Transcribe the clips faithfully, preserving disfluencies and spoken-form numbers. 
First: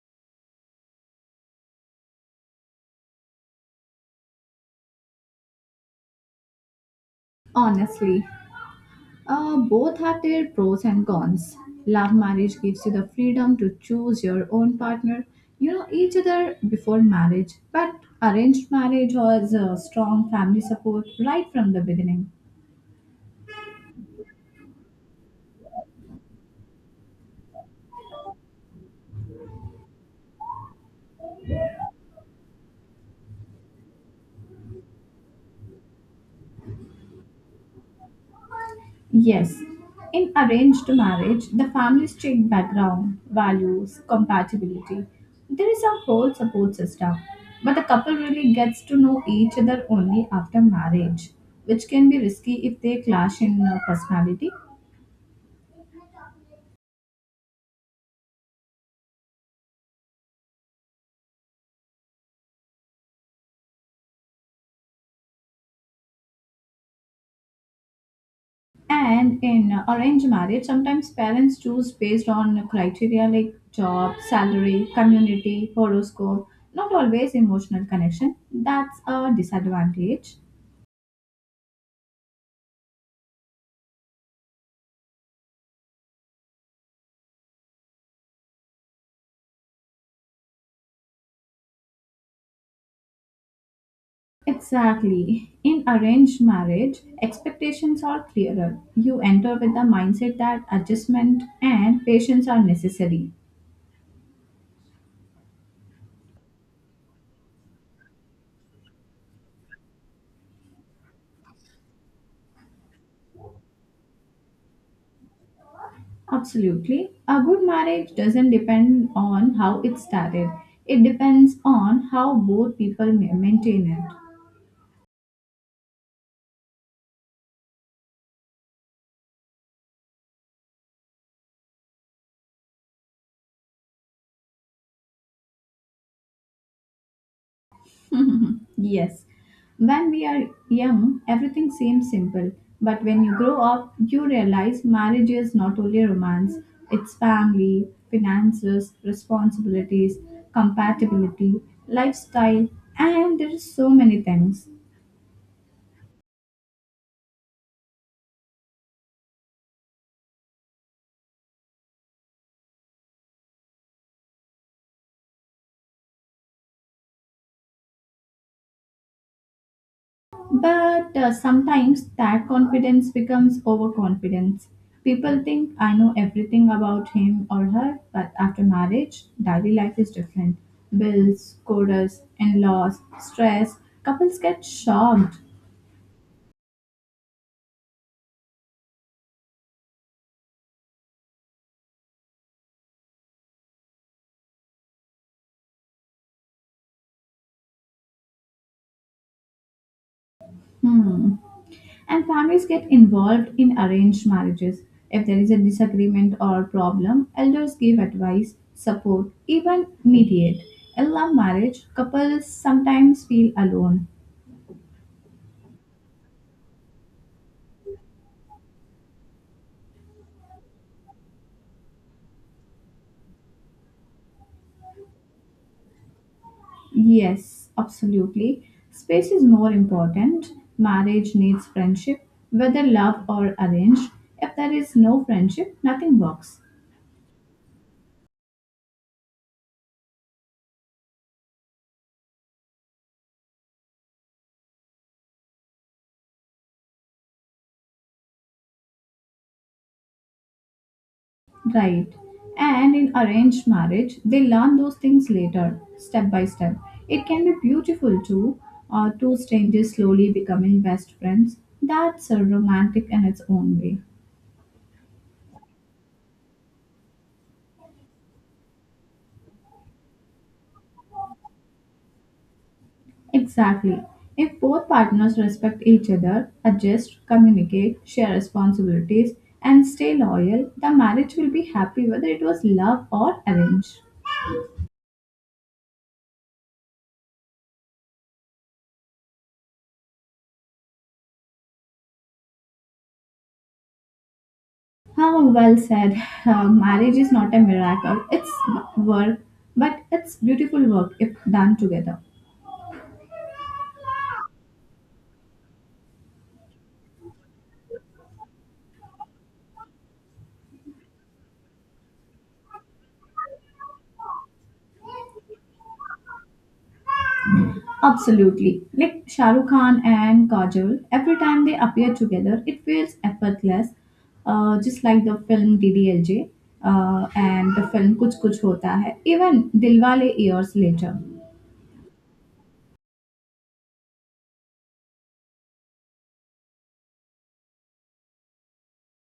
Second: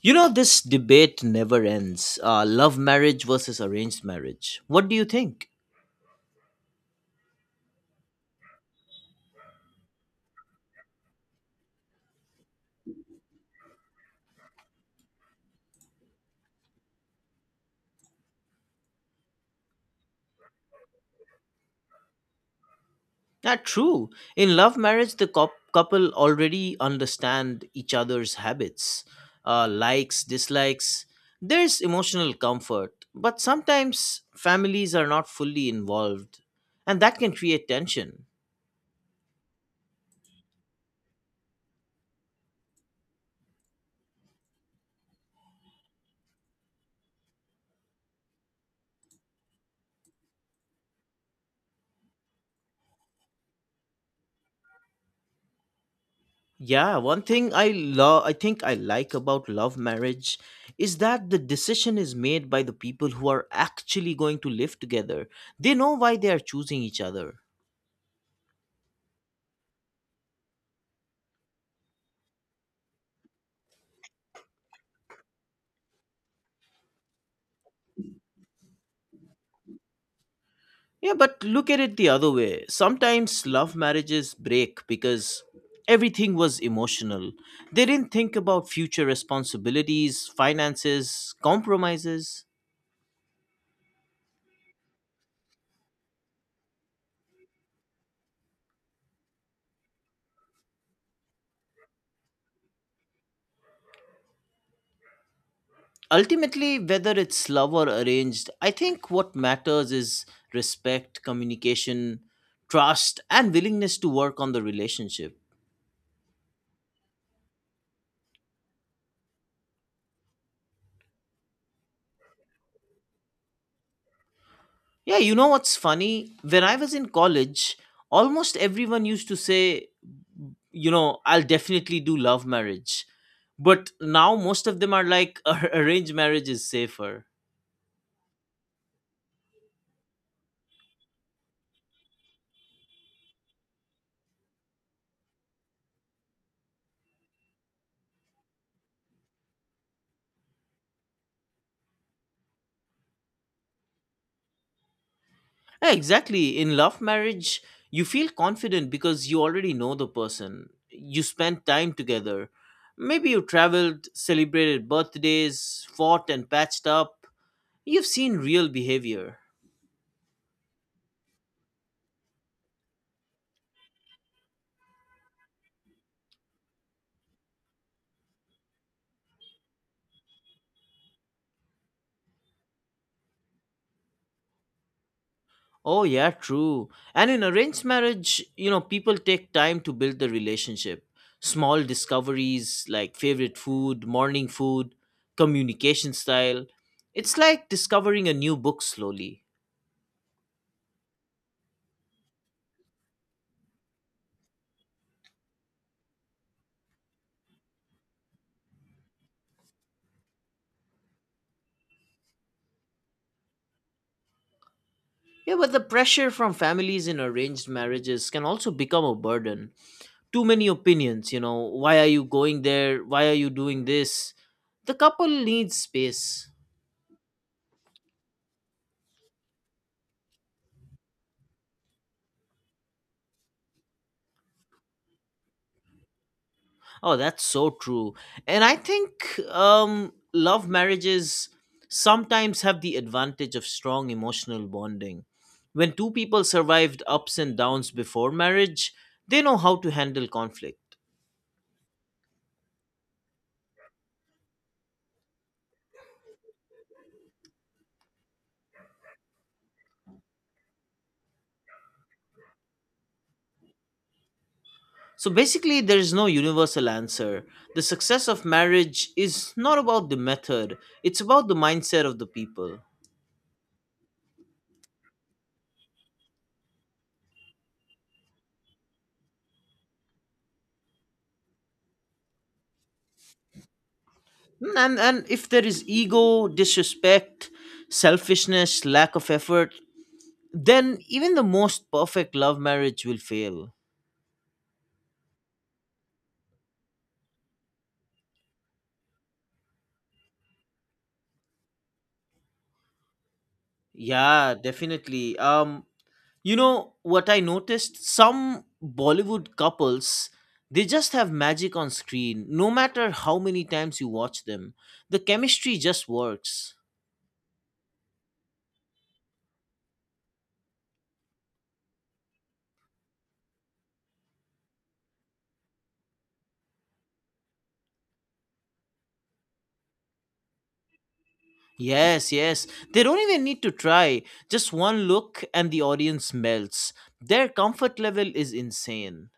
You know, this debate never ends. Uh, love marriage versus arranged marriage. What do you think? Honestly, uh, both have their pros and cons. Love marriage gives you the freedom to choose your own partner. You know each other before marriage, but arranged marriage has a strong family support right from the beginning. Ah, true. In love marriage, the cou- couple already understand each other's habits, uh, likes, dislikes. There's emotional comfort, but sometimes families are not fully involved, and that can create tension. Yes, in arranged marriage, the families check background, values, compatibility. There is a whole support system, but the couple really gets to know each other only after marriage, which can be risky if they clash in uh, personality. Yeah, one thing I love I think I like about love marriage is that the decision is made by the people who are actually going to live together. They know why they are choosing each other. And in uh, arranged marriage, sometimes parents choose based on criteria like job, salary, community, horoscope, not always emotional connection. That's a disadvantage. Yeah, but look at it the other way. Sometimes love marriages break because everything was emotional. They didn't think about future responsibilities, finances, compromises. Exactly. In arranged marriage, expectations are clearer. You enter with the mindset that adjustment and patience are necessary. Ultimately, whether it's love or arranged, I think what matters is respect, communication, trust, and willingness to work on the relationship. Absolutely. A good marriage doesn't depend on how it started, it depends on how both people ma- maintain it. Yeah, you know what's funny? When I was in college, almost everyone used to say, you know, I'll definitely do love marriage, but now most of them are like arranged marriage is safer. Yes. When we are young, everything seems simple. But when you grow up, you realize marriage is not only romance, it's family, finances, responsibilities, compatibility, lifestyle, and there is so many things. Yeah, exactly. In love marriage, you feel confident because you already know the person. You spent time together. Maybe you traveled, celebrated birthdays, fought and patched up. You've seen real behavior. But uh, sometimes that confidence becomes overconfidence. People think I know everything about him or her, but after marriage, daily life is different. Bills, quotas, in laws, stress, couples get shocked. Oh, yeah, true. And in arranged marriage, you know, people take time to build the relationship. Small discoveries like favorite food, morning food, communication style. It's like discovering a new book slowly. Hmm. And families get involved in arranged marriages. If there is a disagreement or problem, elders give advice, support, even mediate. In love marriage, couples sometimes feel alone. Yeah, but the pressure from families in arranged marriages can also become a burden. Too many opinions, you know, why are you going there? Why are you doing this? The couple needs space. Yes, absolutely. Space is more important. Marriage needs friendship, whether love or arranged. If there is no friendship, nothing works. Oh, that's so true. And I think um, love marriages sometimes have the advantage of strong emotional bonding. When two people survived ups and downs before marriage, they know how to handle conflict. Right. And in arranged marriage, they learn those things later, step by step. It can be beautiful too, uh, two strangers slowly becoming best friends. That's a romantic in its own way. So basically, there is no universal answer. The success of marriage is not about the method, it's about the mindset of the people. Exactly. If both partners respect each other, adjust, communicate, share responsibilities, and stay loyal, the marriage will be happy whether it was love or arranged. Mm, And, and if there is ego, disrespect, selfishness, lack of effort, then even the most perfect love marriage will fail. How well said. Uh, marriage is not a miracle, it's work, but it's beautiful work if done together. Yeah, definitely. Um, you know what I noticed? Some Bollywood couples, they just have magic on screen. No matter how many times you watch them, the chemistry just works. Absolutely. Like Shah Rukh Khan and Kajol, every time they appear together, it feels effortless, uh, just like the film D D L J uh, and the film Kuch Kuch Hota Hai, even Dilwale years later. Yes, yes. They don't even need to try. Just one look and the audience melts. Their comfort level is insane.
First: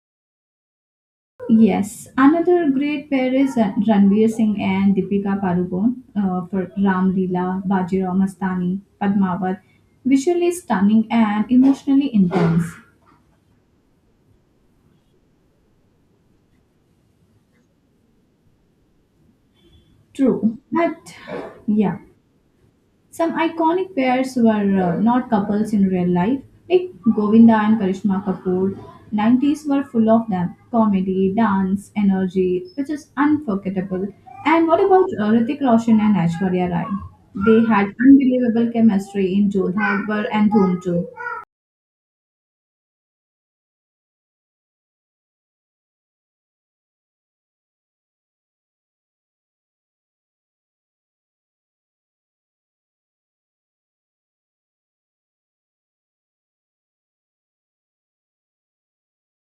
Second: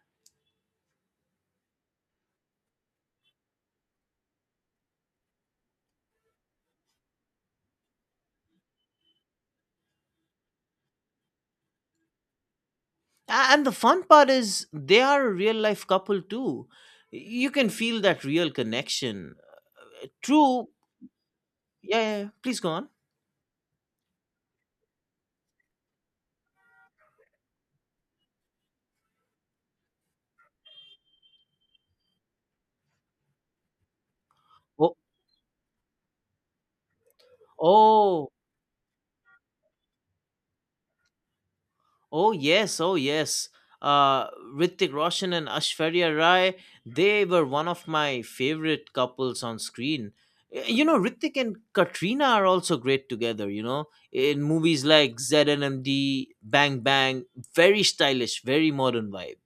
Yes, another great pair is uh, Ranveer Singh and Deepika Padukone uh, for Ram Leela, Bajirao Mastani, Padmavat. Visually stunning and emotionally intense. A- And the fun part is they are a real life couple too. You can feel that real connection. True, True. but yeah. Yeah, yeah, yeah. Please go on. Some iconic pairs were uh, not couples in real life, like Govinda and Karishma Kapoor. nineties were full of them comedy, dance, energy, which is unforgettable. And what Oh, about uh, Hrithik Roshan and Aishwarya Rai? They had oh, unbelievable chemistry in Jodhapur and Dhoom too. oh yes, oh yes. Uh, Hrithik Roshan and Ashwarya Rai, they were one of my favorite couples on screen. Y- You know, Hrithik and Katrina are also great together, you know, in movies like Z N M D, Bang Bang, very stylish, very modern vibe.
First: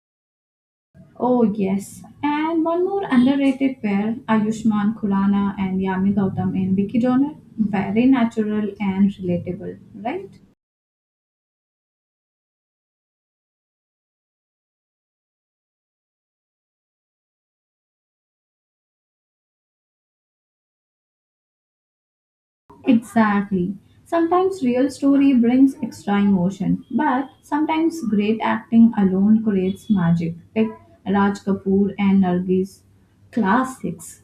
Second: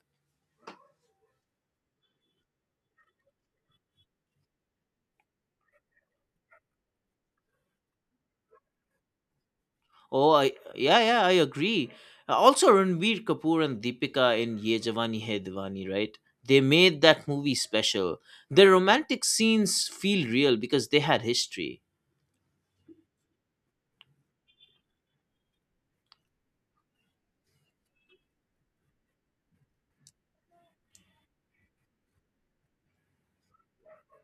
Oh, yes. And one more underrated pair, Ayushmann Khurrana and Yami Gautam in Vicky Donor. Very natural and relatable, right? Oh, I, yeah, yeah, I agree. Uh, Also, Ranbir Kapoor and Deepika in Ye Jawani Hai Diwani, right? They made that movie special. Their romantic scenes feel real because they had history. Exactly. Sometimes real story brings extra emotion, but sometimes great acting alone creates magic, like Raj Kapoor and Nargis classics.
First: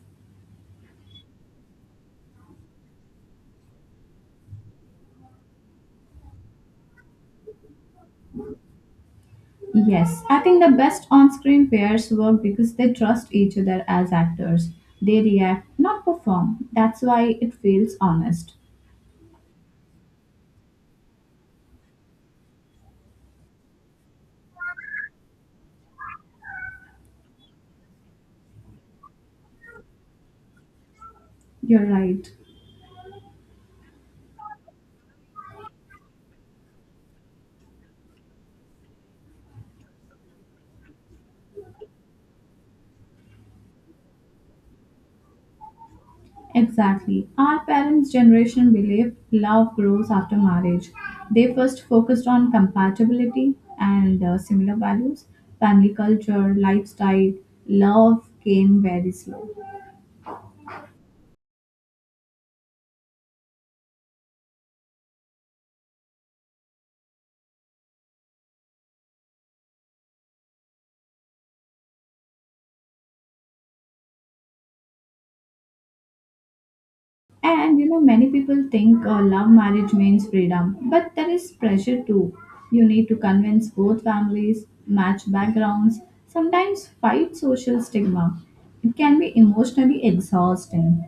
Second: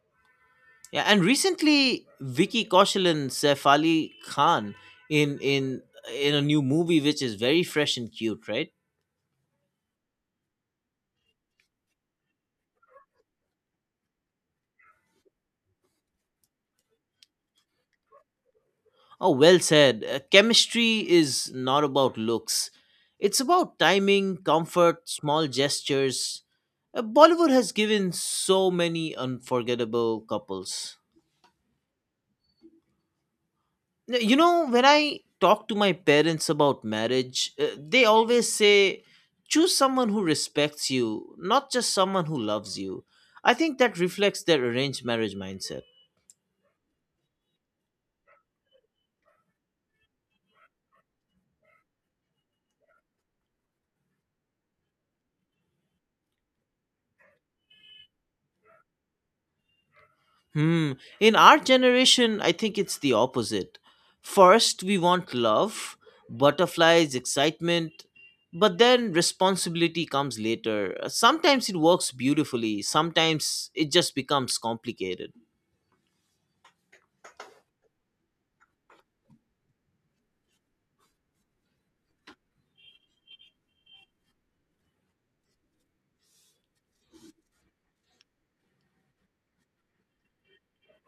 Yeah, and recently Vicky Kaushal and Saif Ali Khan in in in a new movie which is very fresh and cute, right? Yes, I think the best on-screen pairs work because they trust each other as actors. They react, not perform. That's why it feels honest. Oh, well said. Uh, chemistry is not about looks. It's about timing, comfort, small gestures. Uh, Bollywood has given so many unforgettable couples. You're right. You know, when I talk to my parents about marriage, uh, they always say choose someone who respects you, not just someone who loves you. I think that reflects their arranged marriage mindset. Exactly. Our parents' generation believed love grows after marriage. They first focused on compatibility and uh, similar values, family culture, lifestyle. Love came very slow. Hmm. In our generation, I think it's the opposite. First we want love, butterflies, excitement, but then responsibility comes later. Uh, sometimes it works beautifully, sometimes it just becomes complicated. And you know, many people think uh, love marriage means freedom, but there is pressure too. You need to convince both families, match backgrounds, sometimes fight social stigma. It can be emotionally exhausting.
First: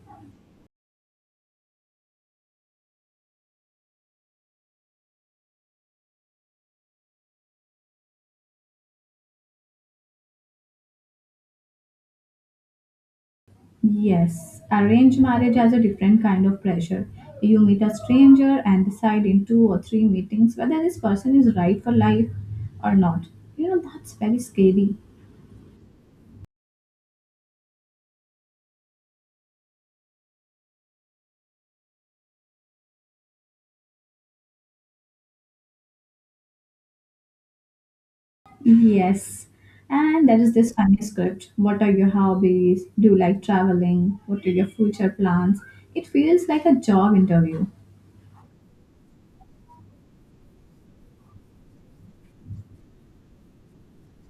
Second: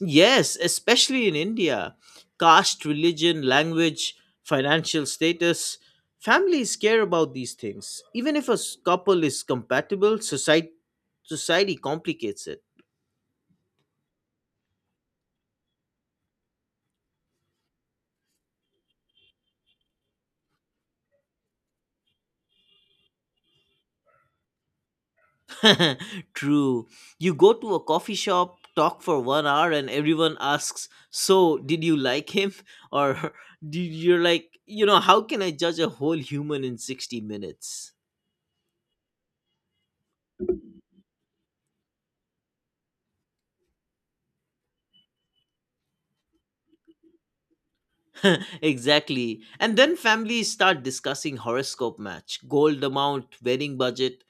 Yes, especially in India. Caste, religion, language, financial status. Families care about these things. Even if a s- couple is compatible, society society complicates it. Yes, arranged marriage has a different kind of pressure. You meet a stranger and decide in two or three meetings whether this person is right for life or not. You know, that's very scary. True. You go to a coffee shop, talk for one hour and everyone asks, "So, did you like him?" or do- you're like, "You know, how can I judge a whole human in sixty minutes?" Yes. And there is this funny script. What are your hobbies? Do you like traveling? What are your future plans? It feels like a job interview. Exactly. And then families start discussing horoscope match, gold amount, wedding budget.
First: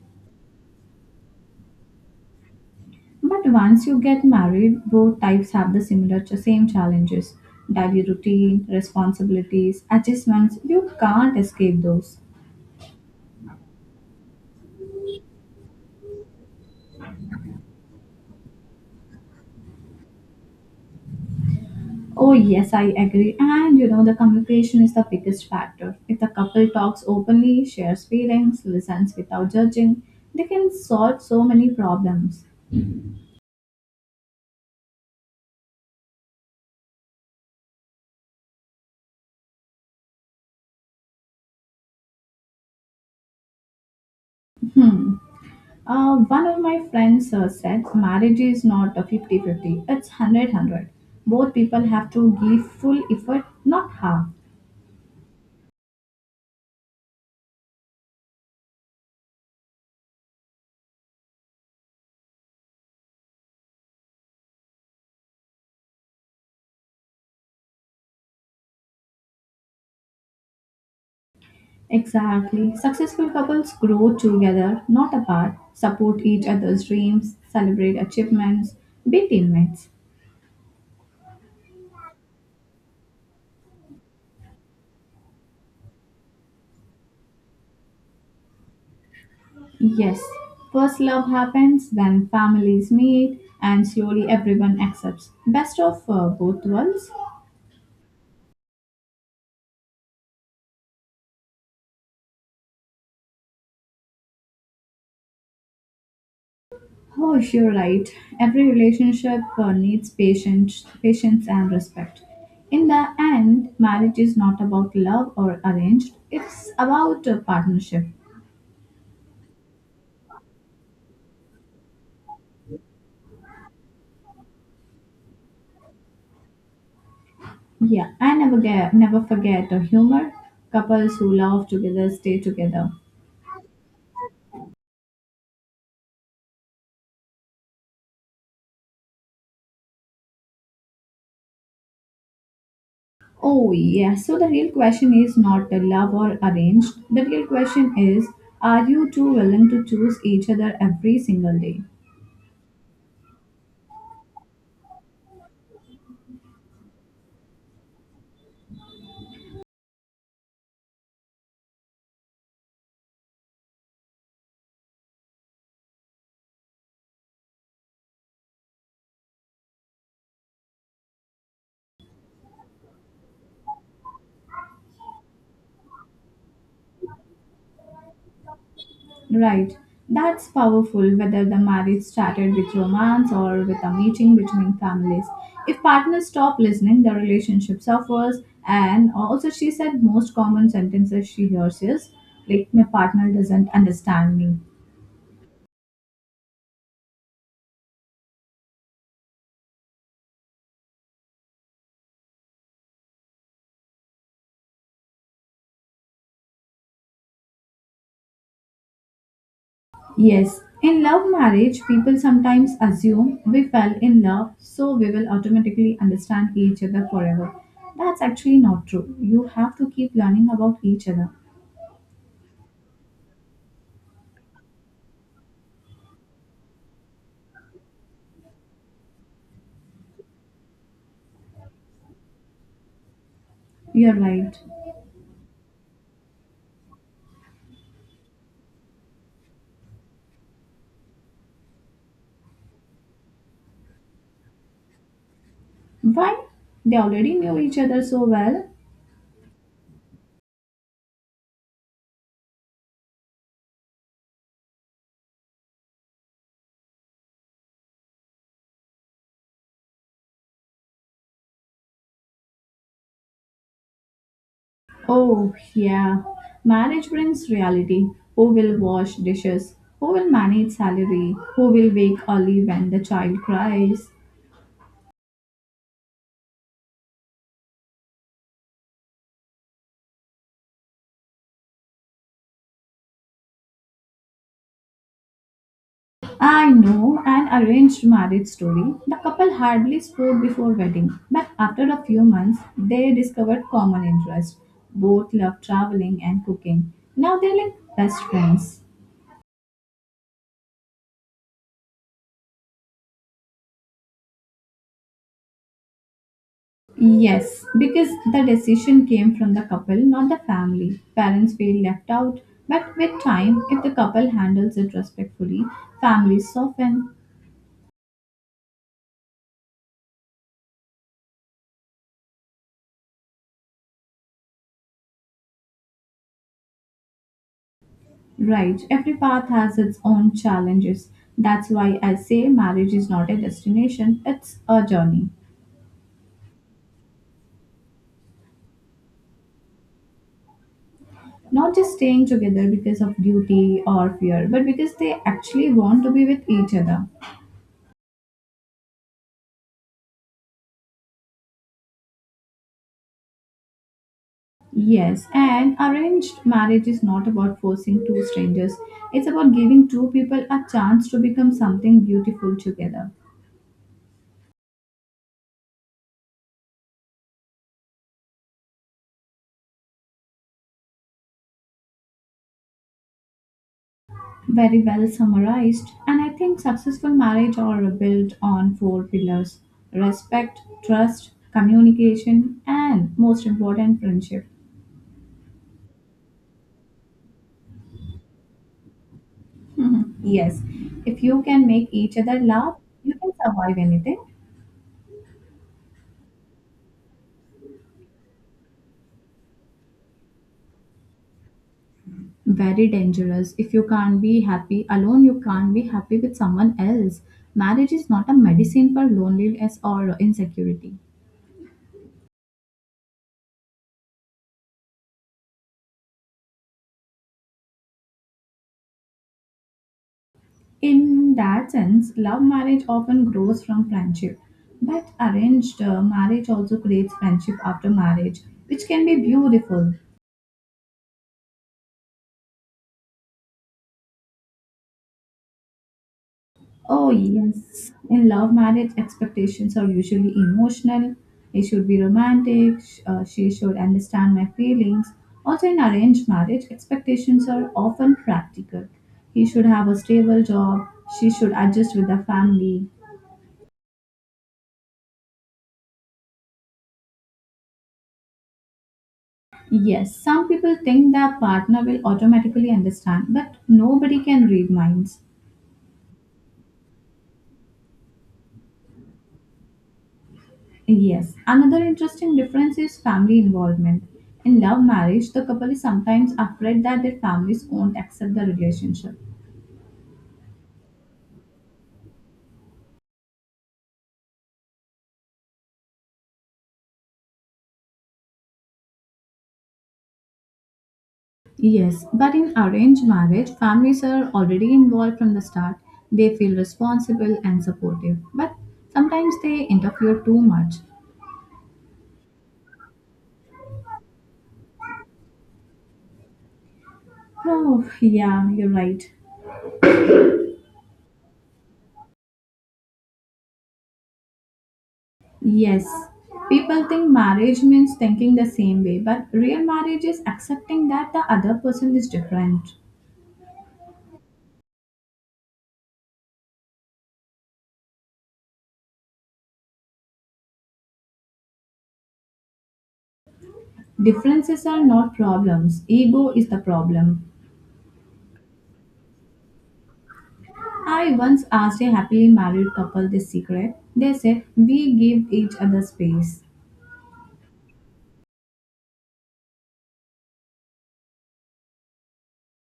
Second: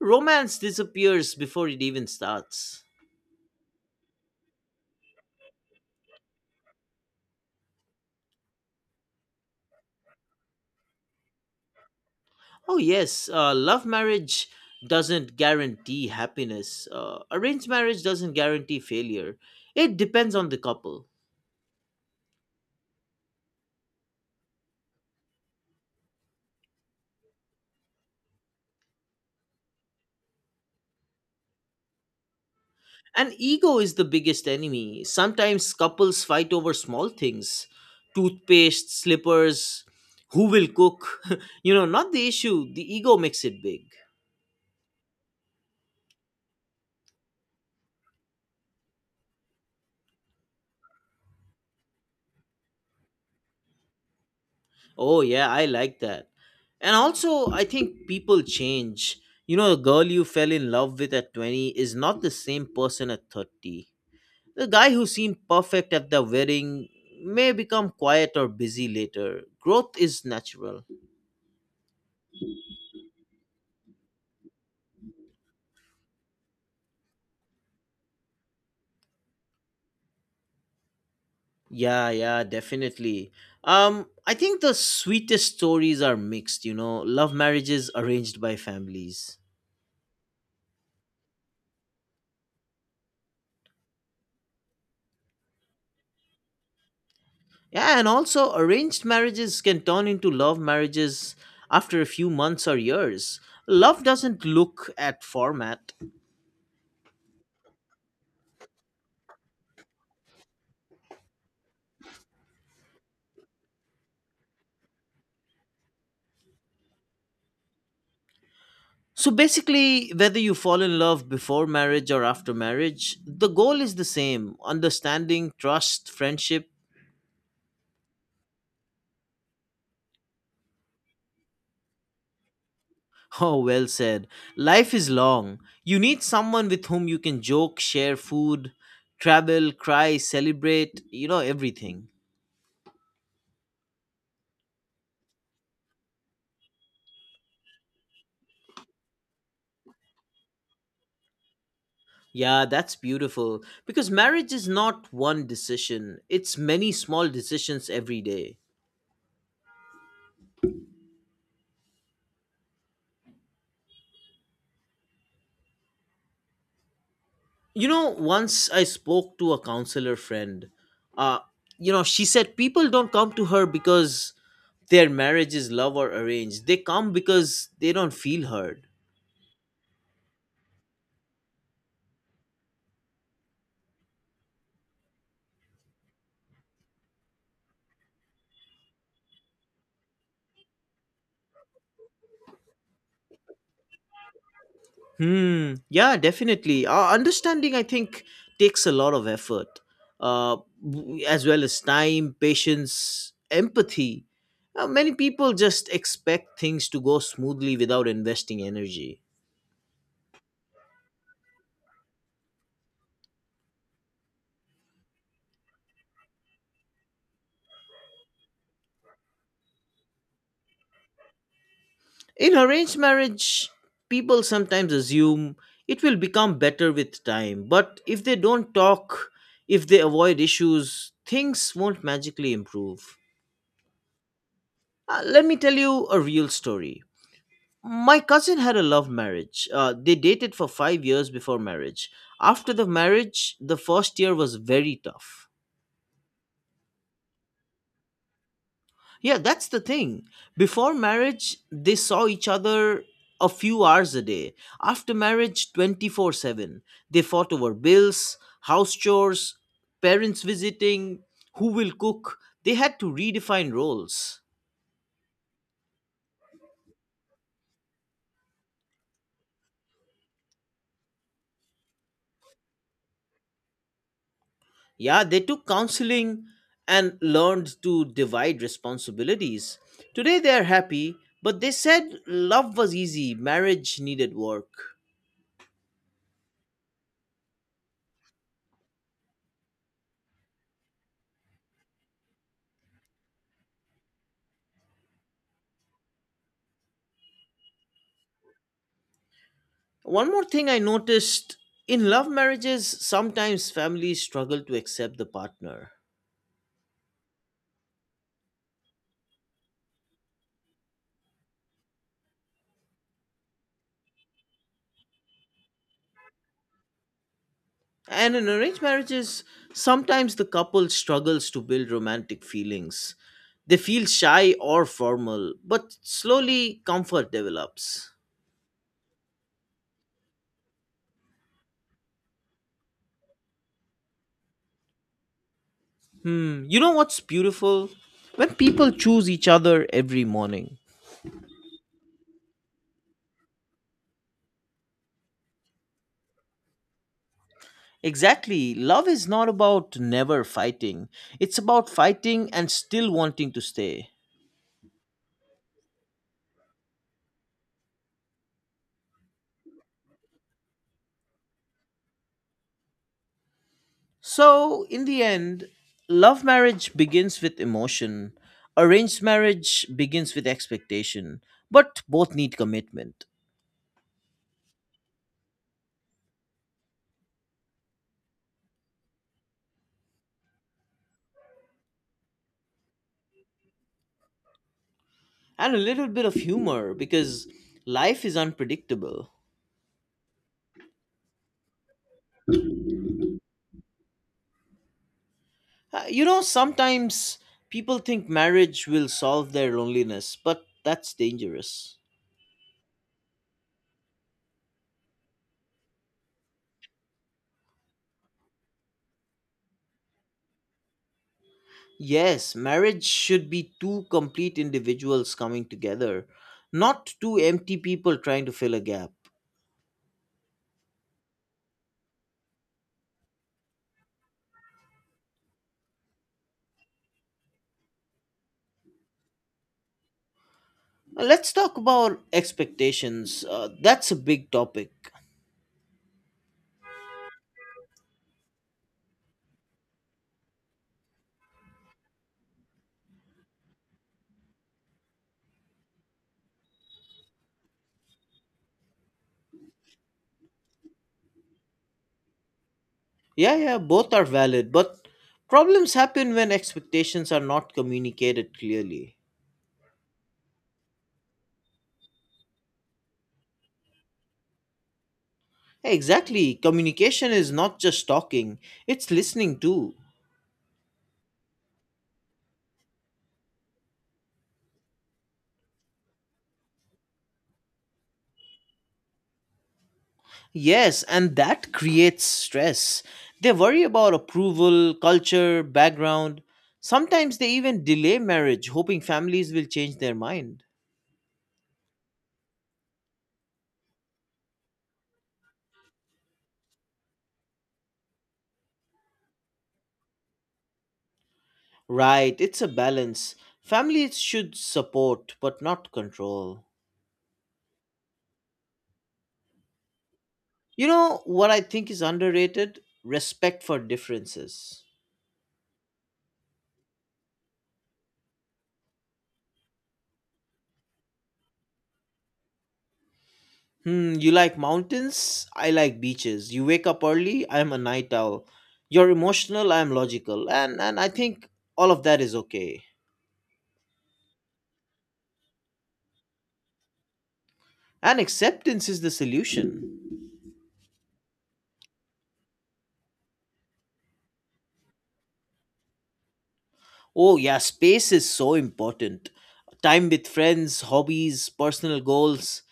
Romance disappears before it even starts. But once you get married, both types have the similar ch- same challenges. Daily routine, responsibilities, adjustments, you can't escape those. Oh, yes, uh, love marriage doesn't guarantee happiness, uh, arranged marriage doesn't guarantee failure. It depends on the couple. Oh, yes, I agree. And you know, the communication is the biggest factor. If the couple talks openly, shares feelings, listens without judging, they can solve so many problems. And ego is the biggest enemy. Sometimes couples fight over small things, toothpaste, slippers, who will cook. You know, not the issue, the ego makes it big. Hmm. Uh, one of my friends uh, said marriage is not a fifty-fifty; it's hundred-hundred. Both people have to give full effort, not half. Oh yeah, I like that. And also, I think people change. You know, the girl you fell in love with at twenty is not the same person at thirty. The guy who seemed perfect at the wedding may become quiet or busy later. Growth is natural. Exactly. Successful couples grow together, not apart, support each other's dreams, celebrate achievements, be teammates. Yeah, yeah, definitely. Um, I think the sweetest stories are mixed, you know, love marriages arranged by families. Yes, first love happens, then families meet, and slowly everyone accepts. Best of uh, both worlds. Yeah, and also arranged marriages can turn into love marriages after a few months or years. Love doesn't look at format. Oh, you're right. Every relationship uh, needs patience, patience and respect. In the end, marriage is not about love or arranged. It's about a partnership. So basically, whether you fall in love before marriage or after marriage, the goal is the same, understanding, trust, friendship. Yeah, I never get, never forget a humor. Couples who love together stay together. Oh, well said. Life is long. You need someone with whom you can joke, share food, travel, cry, celebrate, you know, everything. Oh, yes. So the real question is not a love or arranged. The real question is are you two willing to choose each other every single day? Yeah, that's beautiful. Because marriage is not one decision, it's many small decisions every day. You know, once I spoke to a counselor friend, uh, you know, she said people don't come to her because their marriage is love or arranged. They come because they don't feel heard. Right. That's powerful whether the marriage started with romance or with a meeting between families. If partners stop listening, the relationship suffers. And also, she said most common sentences she hears is like, my partner doesn't understand me. Hmm. Yeah, definitely. Uh, understanding, I think, takes a lot of effort, uh, w- as well as time, patience, empathy. Uh, many people just expect things to go smoothly without investing energy. Yes, in love marriage, people sometimes assume we fell in love, so we will automatically understand each other forever. That's actually not true. You have to keep learning about each other. In arranged marriage, people sometimes assume it will become better with time, but if they don't talk, if they avoid issues, things won't magically improve. You're right. Uh, let me tell you a real story. My cousin had a love marriage. Uh, they dated for five years before marriage. After the marriage, the first year was very tough. Why? They already knew each other so well. Yeah, that's the thing. Before marriage, they saw each other a few hours a day. After marriage, twenty-four seven. They fought over bills, house chores, parents visiting, who will cook. They had to redefine roles. Oh, yeah. Marriage brings reality. Who will wash dishes? Who will manage salary? Who will wake early when the child cries? Yeah, they took counseling and learned to divide responsibilities. Today they're happy, but they said love was easy, marriage needed work. I know an arranged marriage story. The couple hardly spoke before wedding, but after a few months, they discovered common interests. Both love traveling and cooking. Now they're like best friends. One more thing I noticed, in love marriages, sometimes families struggle to accept the partner. Yes, because the decision came from the couple, not the family. Parents feel left out, but with time, if the couple handles it respectfully, families soften. And in arranged marriages, sometimes the couple struggles to build romantic feelings. They feel shy or formal, but slowly comfort develops. Right, every path has its own challenges. That's why I say marriage is not a destination, it's a journey. Hmm, you know what's beautiful? When people choose each other every morning. Not just staying together because of duty or fear, but because they actually want to be with each other. Exactly. Love is not about never fighting, it's about fighting and still wanting to stay. Yes, and arranged marriage is not about forcing two strangers, it's about giving two people a chance to become something beautiful together. So, in the end, love marriage begins with emotion, arranged marriage begins with expectation, but both need commitment Very well summarized. And I think successful marriage are built on four pillars respect, trust, communication, and most important, friendship. and a little bit of humor because life is unpredictable. Yes, if you can make each other laugh, you can survive anything. Uh, You know, sometimes people think marriage will solve their loneliness, but that's dangerous. Very dangerous. If you can't be happy alone, you can't be happy with someone else. Marriage is not a medicine for loneliness or insecurity. Yes, marriage should be two complete individuals coming together, not two empty people trying to fill a gap. In that sense, love marriage often grows from friendship. But arranged uh, marriage also creates friendship after marriage, which can be beautiful. Uh, Let's talk about expectations. Uh, that's a big topic. Oh, yes. In love marriage, expectations are usually emotional. He should be romantic, sh- uh, she should understand my feelings. Also, in arranged marriage, expectations are often practical. He should have a stable job, she should adjust with the family. Yeah, yeah, both are valid, but problems happen when expectations are not communicated clearly. Yes, some people think their partner will automatically understand, but nobody can read minds. Exactly, communication is not just talking, it's listening too. Yes, another interesting difference is family involvement. In love marriage, the couple is sometimes afraid that their families won't accept the relationship. Yes, and that creates stress. They worry about approval, culture, background. Sometimes they even delay marriage, hoping families will change their mind. Yes, but in arranged marriage, families are already involved from the start. They feel responsible and supportive, but sometimes they interfere too much. Right, it's a balance. Families should support, but not control. Oh, yeah, you're right. You know what I think is underrated? Respect for differences. Yes, people think marriage means thinking the same way, but real marriage is accepting that the other person is different. Hmm, you like mountains? I like beaches. You wake up early? I'm a night owl. You're emotional? I'm logical. And, and I think all of that is okay. Differences are not problems, ego is the problem. And acceptance is the solution. I once asked a happily married couple this secret. They said, "We give each other space." Oh, yeah, space is so important. Time with friends, hobbies, personal goals.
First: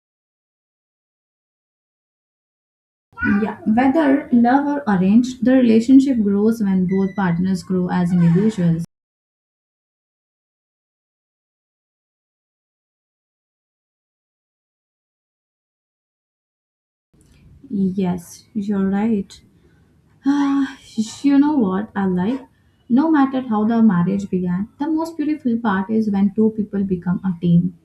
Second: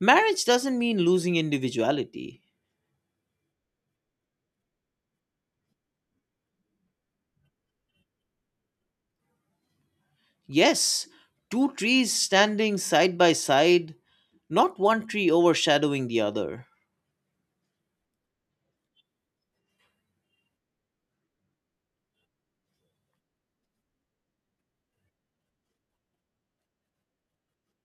Marriage doesn't mean losing individuality. Yeah, whether love or arranged, the relationship grows when both partners grow as individuals. Yes, two trees standing side by side, not one tree overshadowing the other. Yes, you're right. Ah, you know what I like? No matter how the marriage began, the most beautiful part is when two people become a team.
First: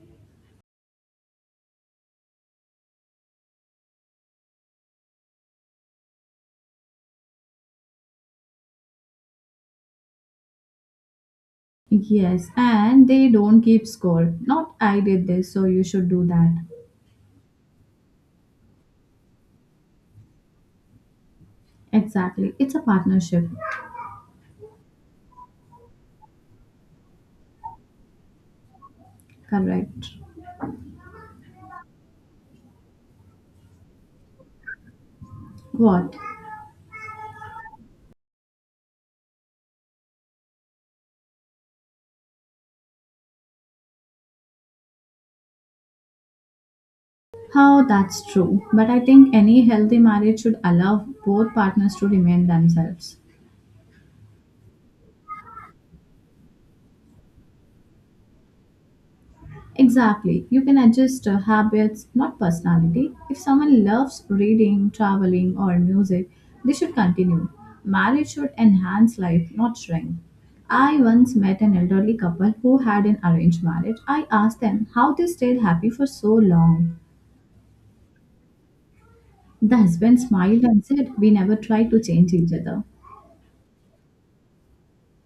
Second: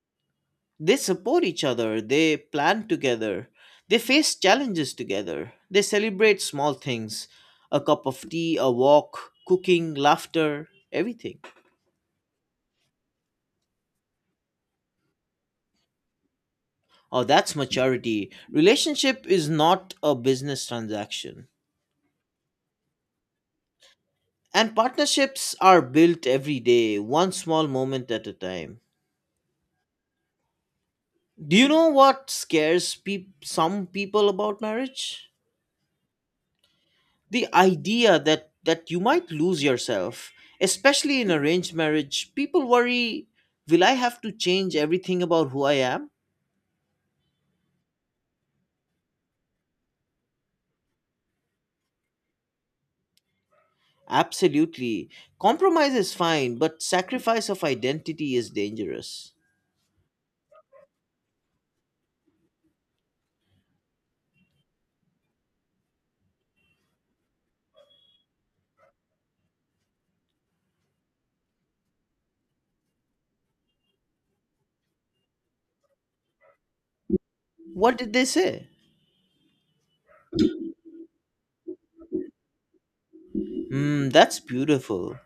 They support each other, they plan together, they face challenges together, they celebrate small things, a cup of tea, a walk, cooking, laughter, everything. Yes, and they don't keep score. Not I did this, so you should do that. Oh, that's maturity. Relationship is not a business transaction. Exactly. It's a partnership. And partnerships are built every day, one small moment at a time. Correct. Do you know what scares peop some people about marriage? What? The idea that, that you might lose yourself. Especially in arranged marriage, people worry, will I have to change everything about who I am? How that's true. But I think any healthy marriage should allow both partners to remain themselves. Absolutely. Compromise is fine, but sacrifice of identity is dangerous. Exactly. You can adjust uh, habits, not personality. If someone loves reading, traveling, or music, they should continue. Marriage should enhance life, not shrink. I once met an elderly couple who had an arranged marriage. I asked them how they stayed happy for so long. What did they say? The husband smiled and said, "We never tried to change each other." Mm, that's beautiful.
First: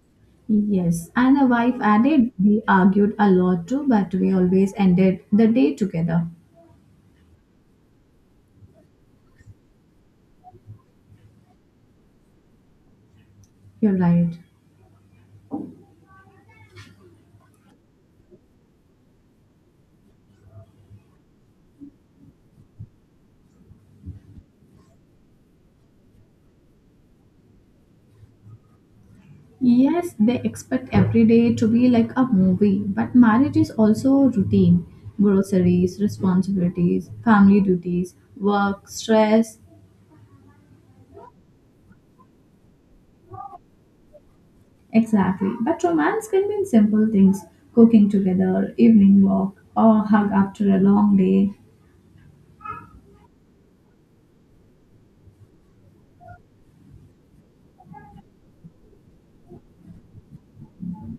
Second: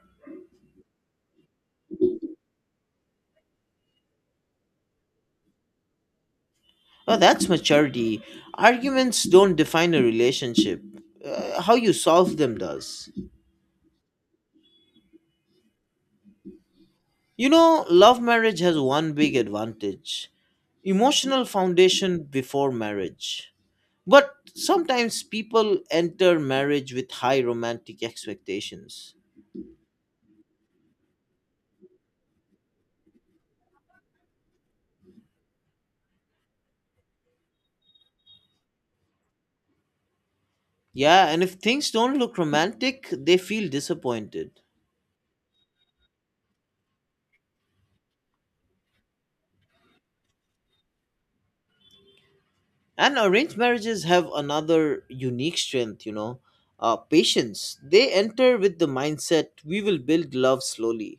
Yes, and the wife added, "We argued a lot too, but we always ended the day together." Oh, that's maturity. Arguments don't define a relationship. Uh, how you solve them does. You're right. You know, love marriage has one big advantage, emotional foundation before marriage. But sometimes people enter marriage with high romantic expectations. Yes, they expect every day to be like a movie, but marriage is also routine groceries, responsibilities, family duties, work, stress. Yeah, and if things don't look romantic, they feel disappointed. Exactly. But romance can be in simple things cooking together, evening walk, or hug after a long day. And arranged marriages have another unique strength, you know, uh, patience. They enter with the mindset we will build love slowly.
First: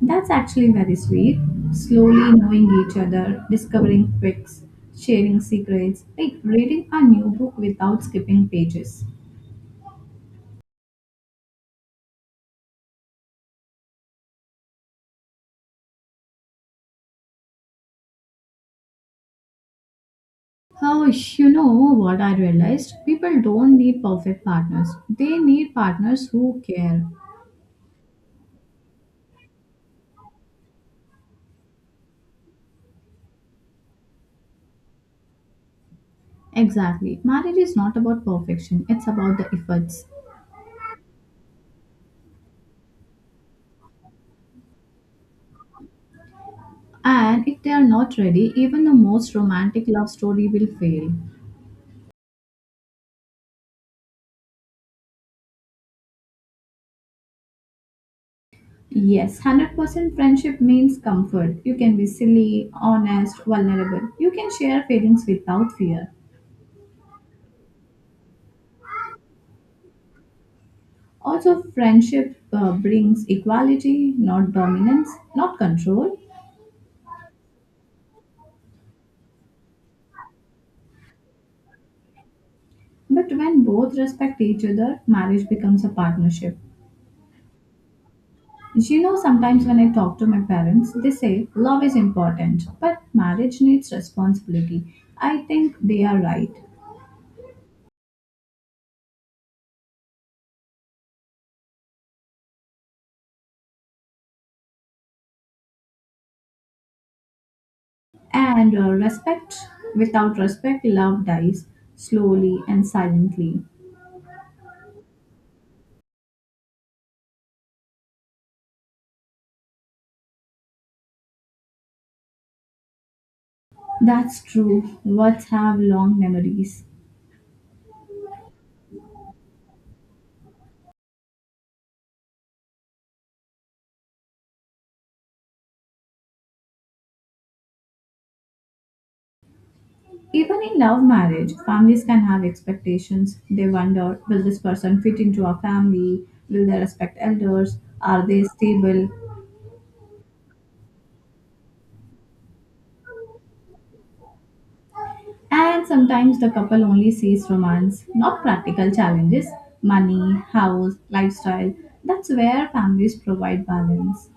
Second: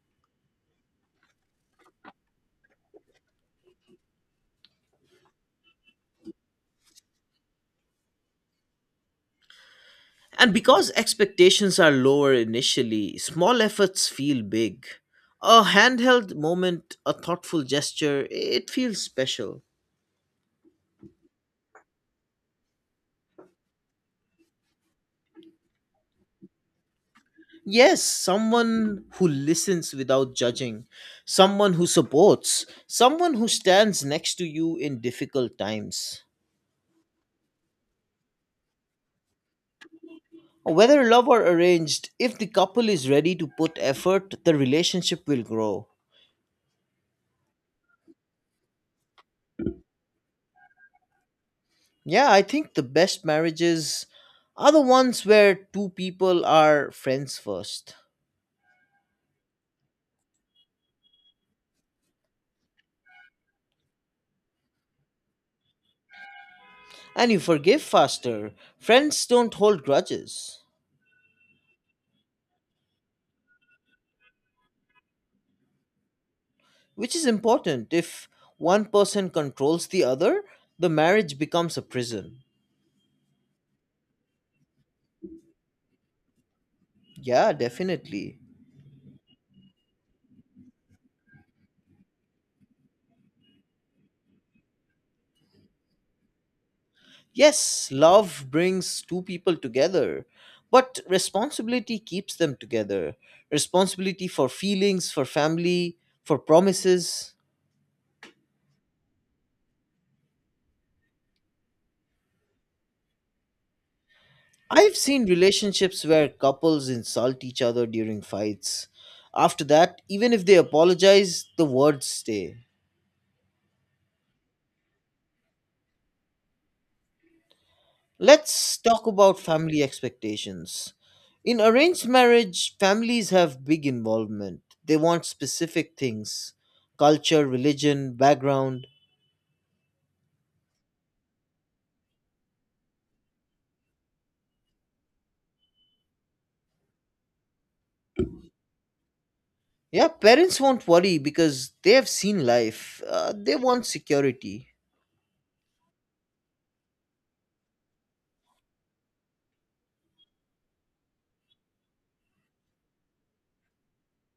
That's actually very sweet. Slowly knowing each other, discovering quirks, sharing secrets, like reading a new book without skipping pages. And because expectations are lower initially, small efforts feel big. A handheld moment, a thoughtful gesture, it feels special. Oh, you know what I realized? People don't need perfect partners. They need partners who care. Yes, someone who listens without judging, someone who supports, someone who stands next to you in difficult times. Exactly. Marriage is not about perfection, it's about the efforts. Whether love or arranged, if the couple is ready to put effort, the relationship will grow. And if they are not ready, even the most romantic love story will fail. Yeah, I think the best marriages are the ones where two people are friends first. Yes, one hundred percent friendship means comfort. You can be silly, honest, vulnerable. You can share feelings without fear. And you forgive faster. Friends don't hold grudges, Also, friendship uh, brings equality, not dominance, not control. which is important. If one person controls the other, the marriage becomes a prison. But when both respect each other, marriage becomes a partnership. Yeah, definitely. You know, sometimes when I talk to my parents, they say love is important, but marriage needs responsibility. I think they are right. Yes, love brings two people together, but responsibility keeps them together. Responsibility for feelings, for family, for promises. And uh, respect, without respect, love dies slowly and silently. I've seen relationships where couples insult each other during fights. After that, even if they apologize, the words stay. That's true. Words have long memories. Let's talk about family expectations. In arranged marriage, families have big involvement. They want specific things: culture, religion, background. Even in love marriage, families can have expectations. They wonder, will this person fit into our family? Will they respect elders? Are they stable? Yeah, parents won't worry because they have seen life. Uh, they want security. And sometimes the couple only sees romance, not practical challenges, money, house, lifestyle. That's where families provide balance.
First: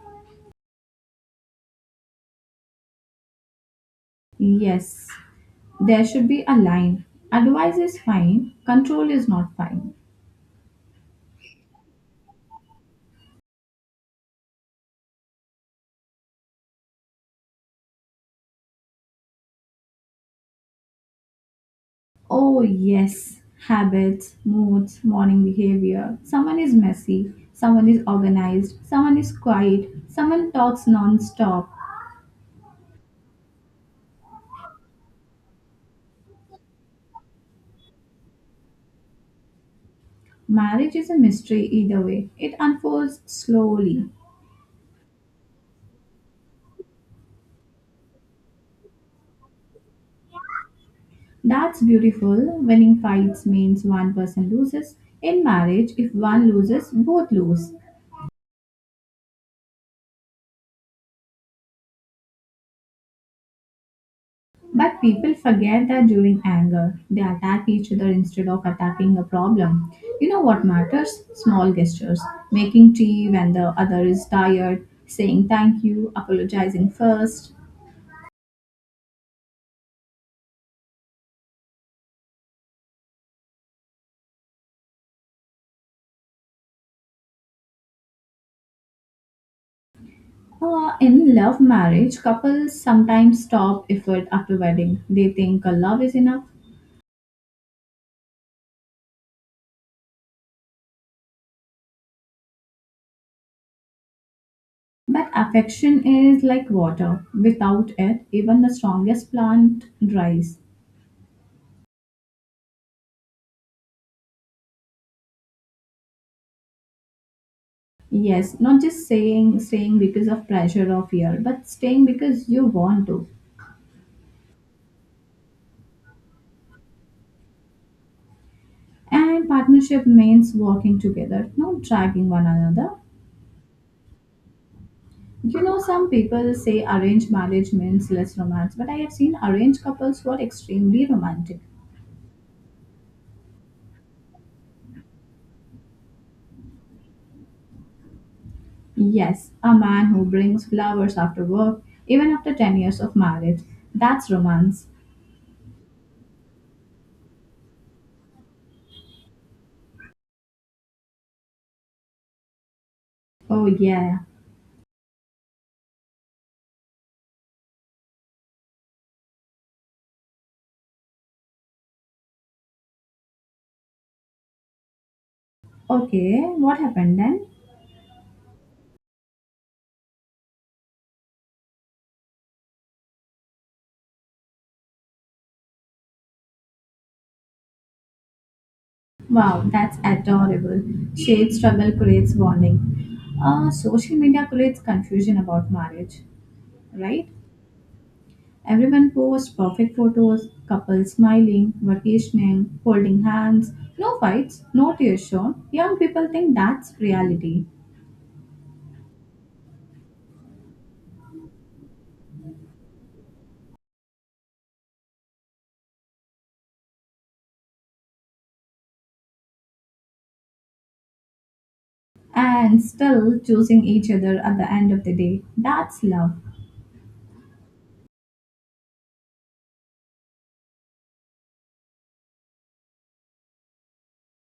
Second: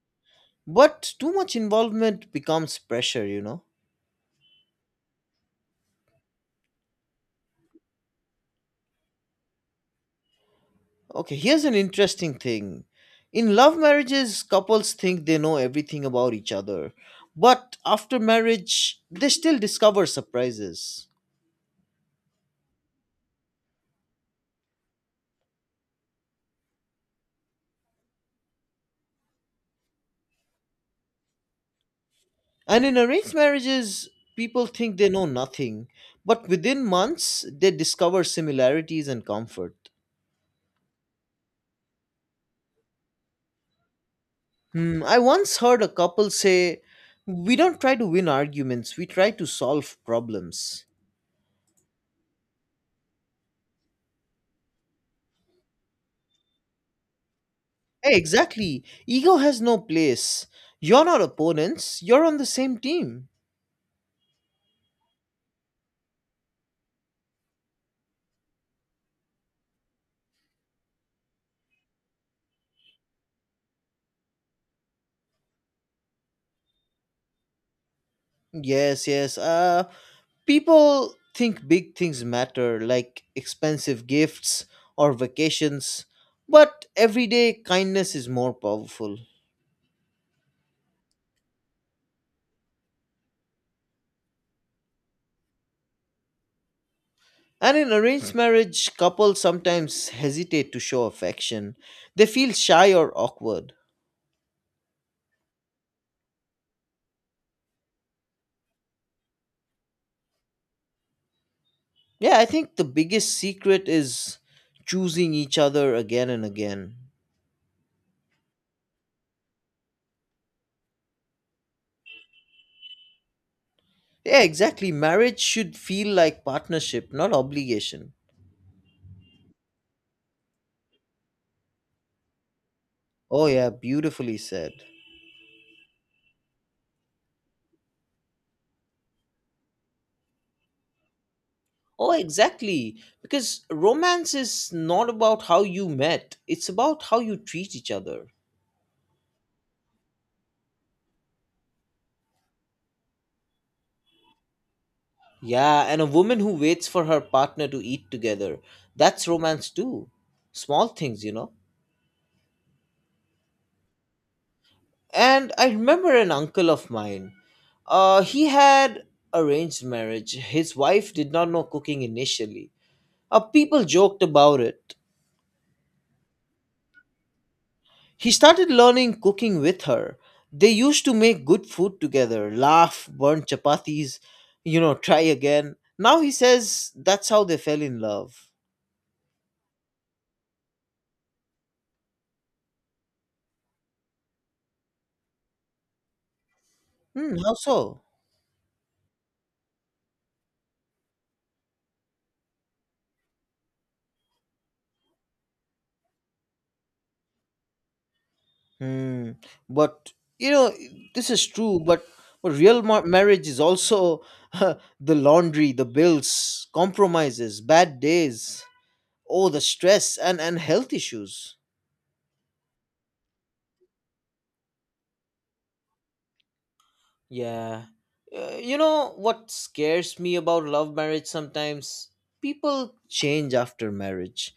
But too much involvement becomes pressure, you know? Yes, there should be a line. Advice is fine, control is not fine. Okay, here's an interesting thing. In love marriages, couples think they know everything about each other. But after marriage, they still discover surprises. Oh, yes, habits, moods, morning behavior. Someone is messy, someone is organized, someone is quiet, someone talks non stop. And in arranged marriages, people think they know nothing. But within months, they discover similarities and comfort. Marriage is a mystery either way, it unfolds slowly. Hmm, I once heard a couple say, we don't try to win arguments, we try to solve problems. That's beautiful. Winning fights means one person loses. In marriage, if one loses, both lose. Hey, exactly. Ego has no place. You're not opponents, you're on the same team. But people forget that during anger, they attack each other instead of attacking the problem. You know what matters? Small gestures. Making tea when the other is tired, saying thank you, apologizing first. Yes, yes. Uh, people think big things matter, like expensive gifts or vacations, but everyday kindness is more powerful. Uh, in love marriage, couples sometimes stop effort after wedding. They think a love is enough. And in arranged marriage, couples sometimes hesitate to show affection. They feel shy or awkward. But affection is like water. Without it, even the strongest plant dries. Yeah, I think the biggest secret is choosing each other again and again. Yes, not just saying staying because of pressure or fear, but staying because you want to. Yeah, exactly. Marriage should feel like partnership, not obligation. And partnership means working together, not dragging one another. Oh, yeah, beautifully said. You know, some people say arranged marriage means less romance, but I have seen arranged couples who are extremely romantic. Oh, exactly. Because romance is not about how you met, it's about how you treat each other. Yes, a man who brings flowers after work, even after ten years of marriage. That's romance. Yeah, and a woman who waits for her partner to eat together. That's romance too. Small things, you know. Oh, yeah. And I remember an uncle of mine. Uh, he had arranged marriage. His wife did not know cooking initially. Uh, people joked about it. Okay, what happened then? He started learning cooking with her. They used to make good food together, laugh, burn chapatis, you know, try again. Now he says that's how they fell in love. Wow, that's adorable. Shade struggle creates warning. Uh, social media creates confusion about marriage, right? Hmm, how so? Everyone posts perfect photos, couples smiling, vacationing, holding hands, no fights, no tears shown. Young people think that's reality, Hmm. But you know, this is true. But but real mar- marriage is also the laundry, the bills, compromises, bad days, oh, the stress and and health issues. and still choosing each other at the end of the day. That's love. Yeah. Uh, you know what scares me about love marriage sometimes? People change after marriage.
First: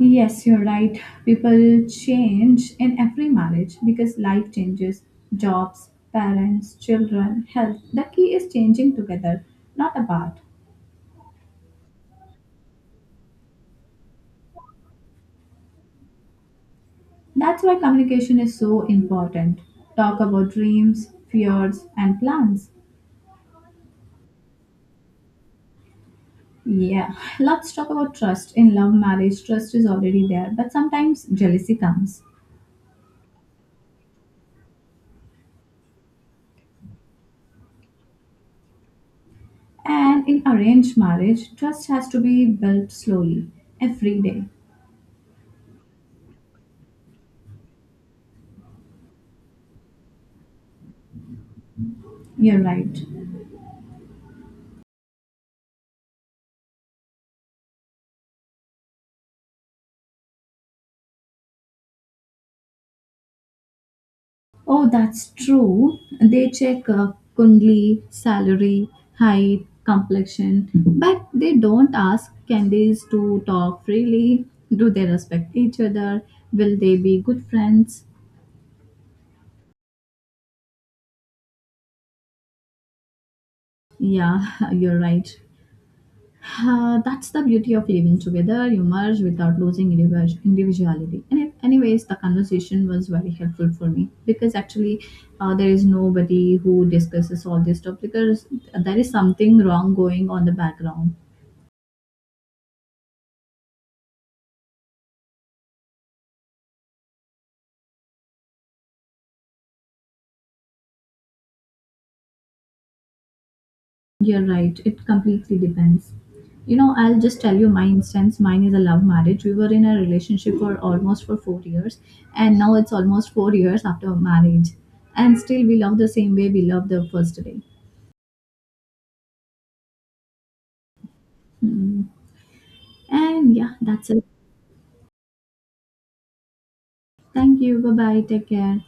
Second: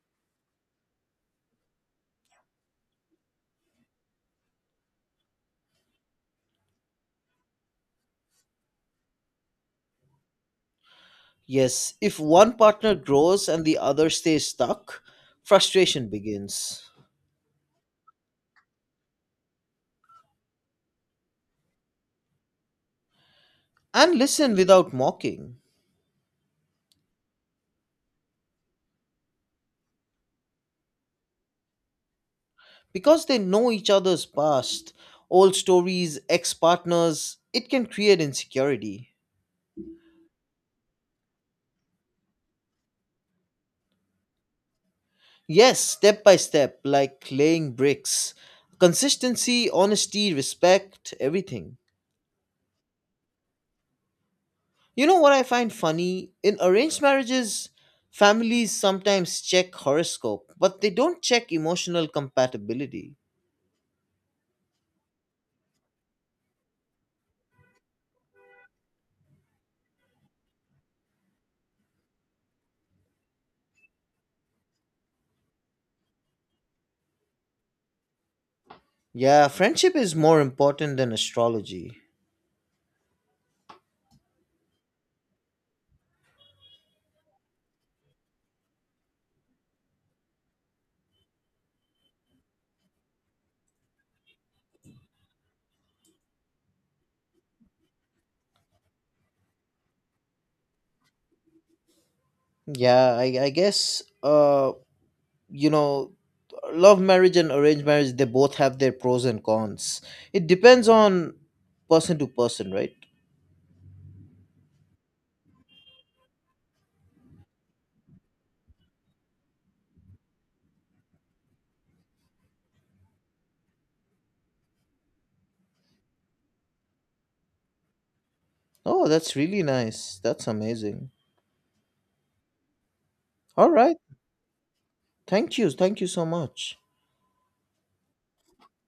Yes, you're right. People change in every marriage because life changes, jobs, parents, children, health. The key is changing together, not apart. Yes, if one partner grows and the other stays stuck, frustration begins. That's why communication is so important. Talk about dreams, fears, and plans. And listen without mocking. Yeah, let's talk about trust. In love marriage, trust is already there, but sometimes jealousy comes. Because they know each other's past, old stories, ex partners, it can create insecurity. And in arranged marriage, trust has to be built slowly, every day. Yes, step by step, like laying bricks. Consistency, honesty, respect, everything. You're right. You know what I find funny? In arranged marriages, families sometimes check horoscope, but they don't check emotional compatibility. Oh, that's true. They check uh, Kundli, salary, height, complexion, but they don't ask candies to talk freely. Do they respect each other? Will they be good friends? Yeah, friendship is more important than astrology. Yeah, you're right. Uh, that's the beauty of living together. You merge without losing individu- individuality. And if- Anyways, the conversation was very helpful for me because actually, uh, there is nobody who discusses all this stuff. Because there is something wrong going on the background. Yeah, I, I guess. Uh, you know, love marriage and arranged marriage, they both have their pros and cons. It depends on person to person, right? You're right. It completely depends. You know, I'll just tell you my instance. Mine is a love marriage. We were in a relationship for almost for four years, and now it's almost four years after marriage, and still we love the same way we loved the first day. Oh, that's really nice. That's amazing. Hmm. And All yeah, right, that's it. thank you, thank you so much. Thank you. Bye bye. Take care.